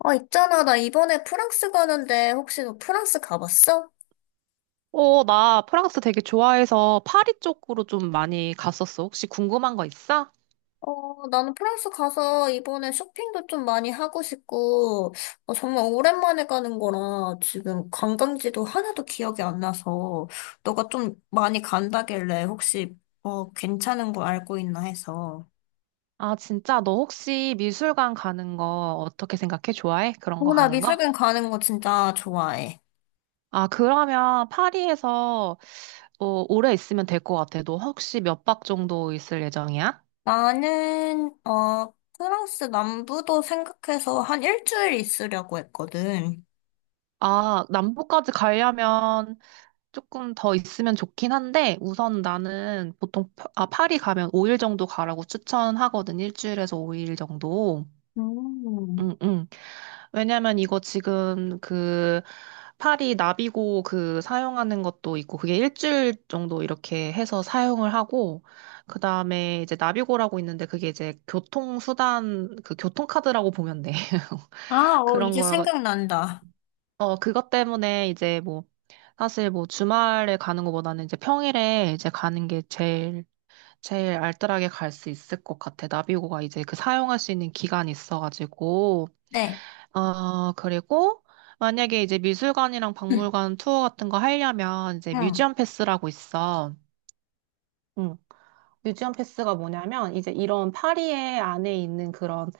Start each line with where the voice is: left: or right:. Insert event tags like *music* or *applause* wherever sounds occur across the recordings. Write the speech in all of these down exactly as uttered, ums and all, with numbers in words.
left: 아, 있잖아. 나 이번에 프랑스 가는데 혹시 너 프랑스 가봤어?
right: 어, 나 프랑스 되게 좋아해서 파리 쪽으로 좀 많이 갔었어. 혹시 궁금한 거 있어?
left: 어, 나는 프랑스 가서 이번에 쇼핑도 좀 많이 하고 싶고, 어, 정말 오랜만에 가는 거라 지금 관광지도 하나도 기억이 안 나서, 너가 좀 많이 간다길래 혹시, 어, 괜찮은 거 알고 있나 해서.
right: 아, 진짜? 너 혹시 미술관 가는 거 어떻게 생각해? 좋아해? 그런 거
left: 어, 나
right: 가는 거?
left: 미술관 가는 거 진짜 좋아해.
right: 아, 그러면 파리에서 어, 오래 있으면 될 것 같아. 너 혹시 몇 박 정도 있을 예정이야?
left: 나는, 어, 프랑스 남부도 생각해서 한 일주일 있으려고 했거든.
right: 아, 남부까지 가려면 조금 더 있으면 좋긴 한데, 우선 나는 보통, 파- 아, 파리 가면 오 일 정도 가라고 추천하거든. 일주일에서 오 일 정도.
left: 음.
right: 응, 응. 왜냐면 이거 지금 그 파리 나비고 그 사용하는 것도 있고 그게 일주일 정도 이렇게 해서 사용을 하고 그 다음에 이제 나비고라고 있는데 그게 이제 교통수단 그 교통카드라고 보면 돼. *laughs*
left: 아, 어,
right: 그런
left: 이제
right: 거요.
left: 생각난다.
right: 어, 그것 때문에 이제 뭐 사실 뭐 주말에 가는 것보다는 이제 평일에 이제 가는 게 제일 제일 알뜰하게 갈 수 있을 것 같아. 나비고가 이제 그 사용할 수 있는 기간이 있어가지고.
left: 네.
right: 어, 그리고 만약에 이제 미술관이랑
left: 응,
right: 박물관 투어 같은 거 하려면 이제
left: 응.
right: 뮤지엄 패스라고 있어. 응. 뮤지엄 패스가 뭐냐면 이제 이런 파리에 안에 있는 그런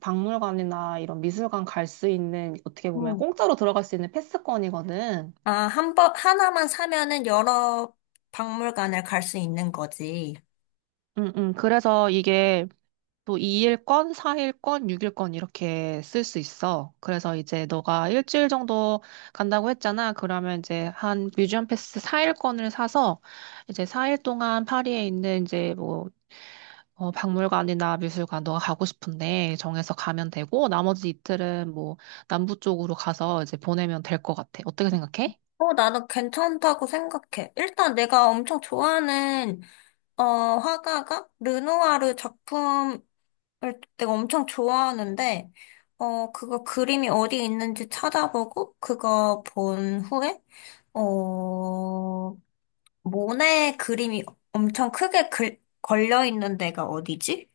right: 박물관이나 이런 미술관 갈 수 있는 어떻게 보면
left: 응.
right: 공짜로 들어갈 수 있는 패스권이거든.
left: 아, 한 번, 하나만 사면은 여러 박물관을 갈 수 있는 거지.
right: 응, 응. 그래서 이게 또 이 일권, 사 일권, 육 일권 이렇게 쓸 수 있어. 그래서 이제 너가 일주일 정도 간다고 했잖아. 그러면 이제 한 뮤지엄 패스 사 일권을 사서 이제 사 일 동안 파리에 있는 이제 뭐 어, 박물관이나 미술관 너가 가고 싶은데 정해서 가면 되고 나머지 이틀은 뭐 남부 쪽으로 가서 이제 보내면 될 것 같아. 어떻게 생각해?
left: 어, 나는 괜찮다고 생각해. 일단 내가 엄청 좋아하는, 어, 화가가 르누아르 작품을 내가 엄청 좋아하는데, 어, 그거 그림이 어디 있는지 찾아보고, 그거 본 후에, 어, 모네 그림이 엄청 크게 글, 걸려 있는 데가 어디지?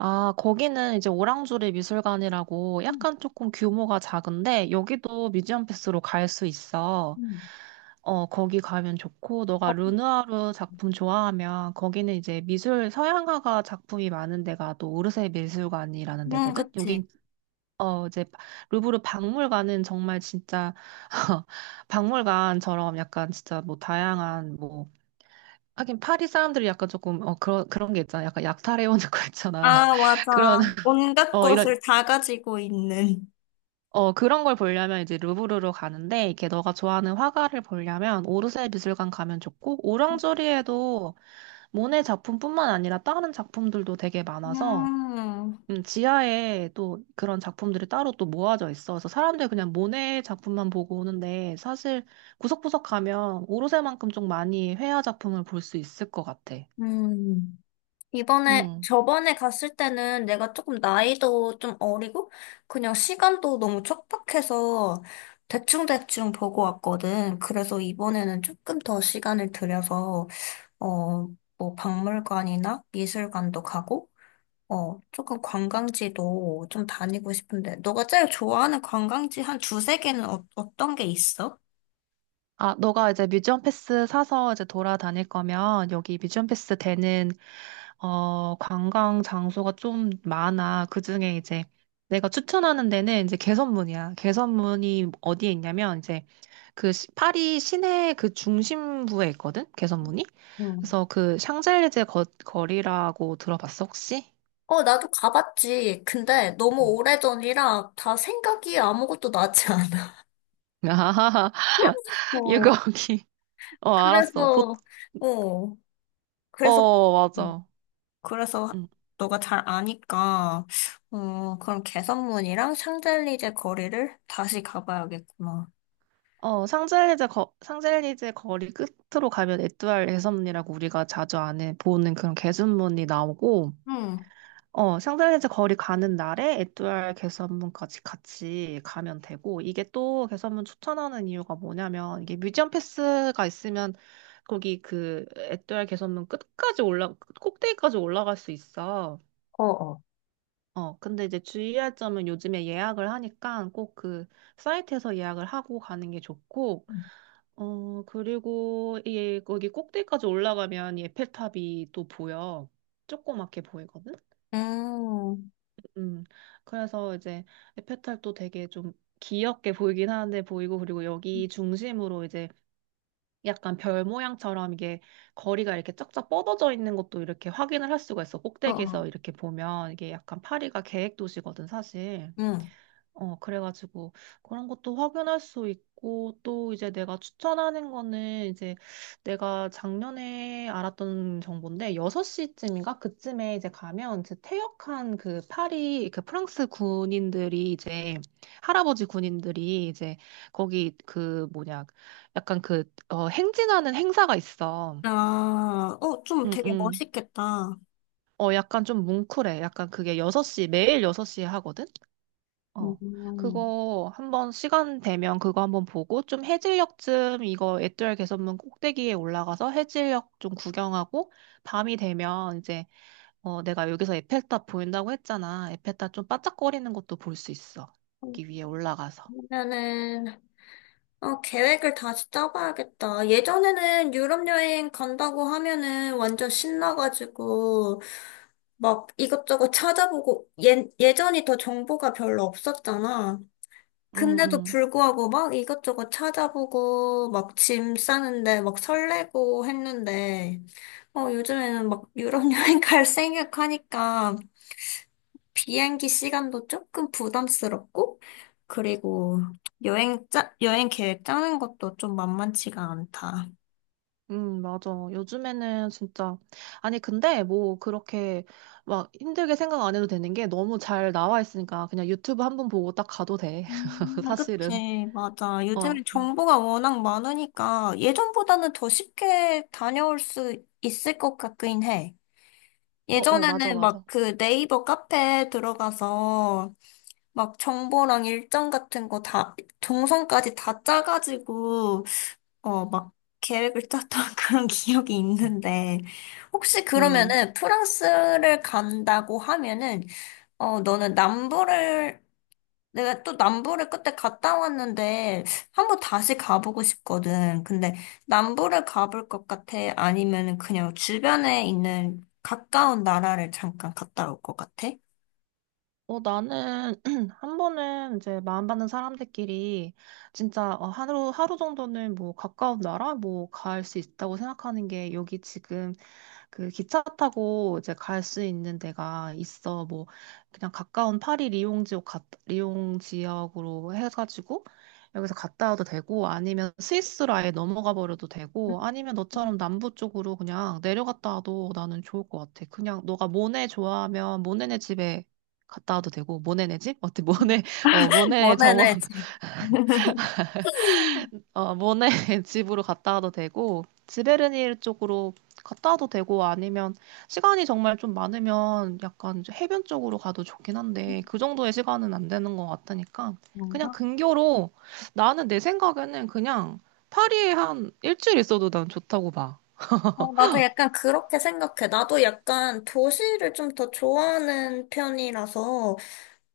right: 아, 거기는 이제 오랑주리 미술관이라고
left: 음,
right: 약간 조금 규모가 작은데 여기도 뮤지엄 패스로 갈 수 있어.
left: 음.
right: 어, 거기 가면 좋고 너가
left: 어,
right: 르누아르 작품 좋아하면 거기는 이제 미술 서양화가 작품이 많은 데가 또 오르세 미술관이라는
left: 음,
right: 데거든.
left: 그치.
right: 여긴 어, 이제 루브르 박물관은 정말 진짜 *laughs* 박물관처럼 약간 진짜 뭐 다양한 뭐 하긴 파리 사람들이 약간 조금 어 그런 그런 게 있잖아. 약간 약탈해 오는 거 있잖아.
left: 아, 맞아.
right: *laughs* 그런
left: 온갖
right: 어, 이런,
left: 것을 다 가지고 있는.
right: 어, 그런 걸 보려면 이제 루브르로 가는데, 이렇게 너가 좋아하는 화가를 보려면 오르세 미술관 가면 좋고, 오랑조리에도 모네 작품뿐만 아니라 다른 작품들도 되게 많아서,
left: 음,
right: 음, 지하에 또 그런 작품들이 따로 또 모아져 있어. 그래서 사람들 그냥 모네 작품만 보고 오는데, 사실 구석구석 가면 오르세만큼 좀 많이 회화 작품을 볼 수 있을 것 같아.
left: 음. 이번에,
right: 음.
left: 저번에 갔을 때는 내가 조금 나이도 좀 어리고, 그냥 시간도 너무 촉박해서 대충대충 보고 왔거든. 그래서 이번에는 조금 더 시간을 들여서, 어, 뭐 박물관이나 미술관도 가고, 어, 조금 관광지도 좀 다니고 싶은데, 너가 제일 좋아하는 관광지 한 두세 개는 어, 어떤 게 있어?
right: 아, 너가 이제 뮤지엄 패스 사서 이제 돌아다닐 거면 여기 뮤지엄 패스 되는 어, 관광 장소가 좀 많아. 그중에 이제 내가 추천하는 데는 이제 개선문이야. 개선문이 어디에 있냐면 이제 그 시- 파리 시내 그 중심부에 있거든. 개선문이.
left: 응.
right: 그래서 그 샹젤리제 거, 거리라고 들어봤어, 혹시?
left: 어, 나도 가봤지. 근데 너무
right: *laughs*
left: 오래전이라 다 생각이 아무것도 나지 않아.
right: 아,
left: *laughs*
right: 이거
left: 어,
right: 거기. 어, 알았어. 보,
left: 그래서, 어, 그래서,
right: 어,
left: 음.
right: 맞아.
left: 그래서
right: 응.
left: 너가 잘 아니까, 어, 그럼 개선문이랑 샹젤리제 거리를 다시 가봐야겠구나.
right: 어, 상젤리제 거, 상젤리제 거리 끝으로 가면 에뚜알 개선문이라고 우리가 자주 안에 보는 그런 개선문이 나오고,
left: 응,
right: 어, 상젤리제 거리 가는 날에 에뚜알 개선문까지 같이 가면 되고, 이게 또 개선문 추천하는 이유가 뭐냐면, 이게 뮤지엄 패스가 있으면 거기 그 에뚜알 개선문 끝까지 올라, 꼭대기까지 올라갈 수 있어.
left: 어, 어.
right: 어, 근데 이제 주의할 점은 요즘에 예약을 하니까 꼭 그 사이트에서 예약을 하고 가는 게 좋고, 어, 그리고 이 거기 꼭대기까지 올라가면 이 에펠탑이 또 보여. 조그맣게 보이거든?
left: 음,
right: 음, 그래서 이제 에펠탑도 되게 좀 귀엽게 보이긴 하는데 보이고, 그리고 여기 중심으로 이제 약간 별 모양처럼 이게 거리가 이렇게 쫙쫙 뻗어져 있는 것도 이렇게 확인을 할 수가 있어.
left: 어, 어.
right: 꼭대기에서 이렇게 보면 이게 약간 파리가 계획 도시거든, 사실.
left: 응.
right: 어, 그래가지고 그런 것도 확인할 수 있고 또 이제 내가 추천하는 거는 이제 내가 작년에 알았던 정보인데 여섯 시쯤인가 그쯤에 이제 가면 이제 퇴역한 그 파리 그 프랑스 군인들이 이제 할아버지 군인들이 이제 거기 그 뭐냐 약간 그 어, 행진하는 행사가 있어.
left: 아, 어, 좀
right: 응,
left: 되게
right: 응.
left: 멋있겠다.
right: 어, 약간 좀 뭉클해. 약간 그게 여섯 시 매일 여섯 시에 하거든? 어,
left: 음.
right: 그거 한번 시간 되면 그거 한번 보고 좀 해질녘쯤 이거 애알 개선문 꼭대기에 올라가서 해질녘 좀 구경하고 밤이 되면 이제 어, 내가 여기서 에펠탑 보인다고 했잖아. 에펠탑 좀 반짝거리는 것도 볼 수 있어. 여기 위에 올라가서.
left: 그러면은, 어, 계획을 다시 짜봐야겠다. 예전에는 유럽 여행 간다고 하면은 완전 신나가지고, 막 이것저것 찾아보고, 예, 예전이 더 정보가 별로 없었잖아.
right: 응,
left: 근데도
right: 응.
left: 불구하고 막 이것저것 찾아보고, 막 짐 싸는데 막 설레고 했는데, 어, 요즘에는 막 유럽 *laughs* 여행 갈 생각하니까, 비행기 시간도 조금 부담스럽고, 그리고 여행 짜, 여행 계획 짜는 것도 좀 만만치가 않다.
right: 응, 맞아. 요즘에는 진짜. 아니, 근데 뭐 그렇게 막 힘들게 생각 안 해도 되는 게 너무 잘 나와 있으니까 그냥 유튜브 한번 보고 딱 가도 돼. *laughs*
left: 음, 아,
right: 사실은.
left: 그치, 맞아.
right: 어,
left: 요즘에
right: 어,
left: 정보가 워낙 많으니까 예전보다는 더 쉽게 다녀올 수 있을 것 같긴 해.
right: 어, 어, 맞아,
left: 예전에는 막
right: 맞아.
left: 그 네이버 카페에 들어가서 막 정보랑 일정 같은 거 다, 동선까지 다 짜가지고 어, 막 계획을 짰던 *laughs* 그런 기억이 있는데, 혹시
right: 음,
left: 그러면은 프랑스를 간다고 하면은, 어, 너는 남부를, 내가 또 남부를 그때 갔다 왔는데, 한번 다시 가보고 싶거든. 근데 남부를 가볼 것 같아? 아니면은 그냥 주변에 있는 가까운 나라를 잠깐 갔다 올 것 같아?
right: 어, 나는 *clears throat* 한 번은 이제 마음 받는 사람들끼리 진짜 어, 하루, 하루 정도는 뭐 가까운 나라 뭐 갈 수 있다고 생각하는 게 여기 지금 그 기차 타고 이제 갈 수 있는 데가 있어. 뭐 그냥 가까운 파리 리옹 지역, 갔- 리옹 지역으로 해가지고 여기서 갔다 와도 되고 아니면 스위스로 아예 넘어가 버려도 되고 아니면 너처럼 남부 쪽으로 그냥 내려갔다 와도 나는 좋을 것 같아. 그냥 너가 모네 좋아하면 모네네 집에 갔다 와도 되고 모네네 집? 어때 모네 *laughs* 어
left: *laughs*
right: 모네 정원
left: 원하는 집.
right: *laughs*
left: *laughs*
right: 어 모네 *laughs* 집으로 갔다 와도 되고 지베르니르 쪽으로 갔다 와도 되고 아니면 시간이 정말 좀 많으면 약간 이제 해변 쪽으로 가도 좋긴 한데 그 정도의 시간은 안 되는 것 같으니까 그냥
left: 뭔가?
right: 근교로 나는 내 생각에는 그냥 파리에 한 일주일 있어도 난 좋다고 봐.
left: 어, 나도 약간 그렇게 생각해. 나도 약간 도시를 좀 더 좋아하는 편이라서,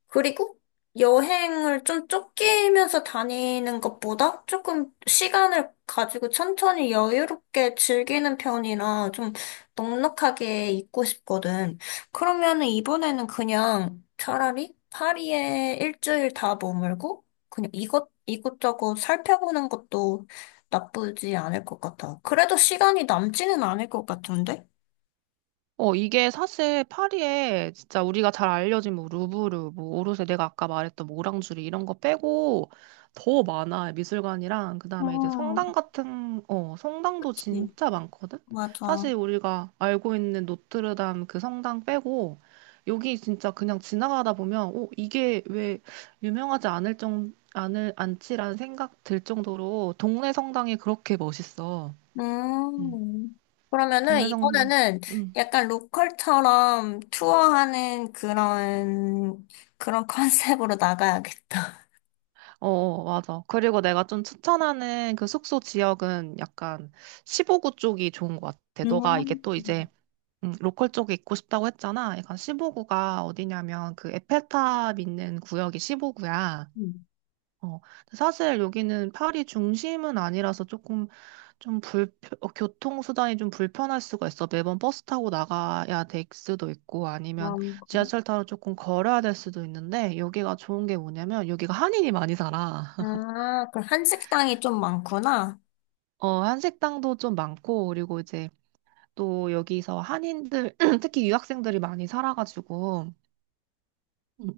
left: 그리고 여행을 좀 쫓기면서 다니는 것보다 조금 시간을 가지고 천천히 여유롭게 즐기는 편이라 좀 넉넉하게 있고 싶거든. 그러면은 이번에는 그냥 차라리 파리에 일주일 다 머물고 그냥 이것, 이것저것 살펴보는 것도 나쁘지 않을 것 같아. 그래도 시간이 남지는 않을 것 같은데?
right: 어, 이게 사실 파리에 진짜 우리가 잘 알려진 뭐 루브르, 뭐 오르세 내가 아까 말했던 뭐 오랑주리 이런 거 빼고 더 많아. 미술관이랑 그다음에 이제 성당
left: 음,
right: 같은 어, 성당도
left: 그치.
right: 진짜 많거든.
left: 맞아.
right: 사실 우리가 알고 있는 노트르담 그 성당 빼고 여기 진짜 그냥 지나가다 보면 어, 이게 왜 유명하지 않을 정 않을 않지라는 생각 들 정도로 동네 성당이 그렇게 멋있어. 음.
left: 음, 그러면은
right: 동네 성
left: 이번에는
right: 음.
left: 약간 로컬처럼 투어하는 그런, 그런 *laughs* 컨셉으로 나가야겠다.
right: 어, 맞아. 그리고 내가 좀 추천하는 그 숙소 지역은 약간 십오 구 쪽이 좋은 것 같아. 너가 이게
left: 음,
right: 또 이제 음, 로컬 쪽에 있고 싶다고 했잖아. 약간 십오 구가 어디냐면 그 에펠탑 있는 구역이 십오 구야.
left: 음.
right: 어, 근데 사실 여기는 파리 중심은 아니라서 조금 좀 불, 교통수단이 좀 불편할 수가 있어. 매번 버스 타고 나가야 될 수도 있고
left: 아,
right: 아니면
left: 그래?
right: 지하철 타러 조금 걸어야 될 수도 있는데 여기가 좋은 게 뭐냐면 여기가 한인이 많이 살아.
left: 아, 그 한식당이 좀 많구나.
right: 어, 한식당도 좀 많고, 그리고 이제 또 여기서 한인들, *clears throat* 특히 유학생들이 많이 살아가지고, 음,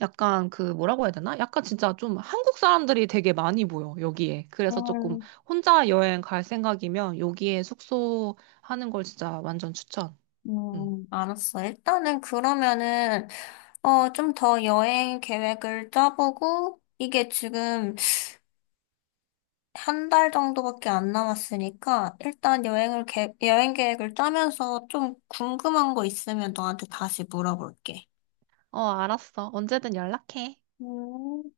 right: 약간 그 뭐라고 해야 되나? 약간 진짜 좀 한국 사람들이 되게 많이 보여, 여기에. 그래서 조금
left: 음,
right: 혼자 여행 갈 생각이면 여기에 숙소 하는 걸 진짜 완전 추천. 음.
left: 음, 알았어. 일단은 그러면은, 어, 좀 더 여행 계획을 짜보고, 이게 지금 한 달 정도밖에 안 남았으니까 일단 여행을 계, 여행 계획을 짜면서 좀 궁금한 거 있으면 너한테 다시 물어볼게.
right: 어, 알았어. 언제든 연락해.
left: 음.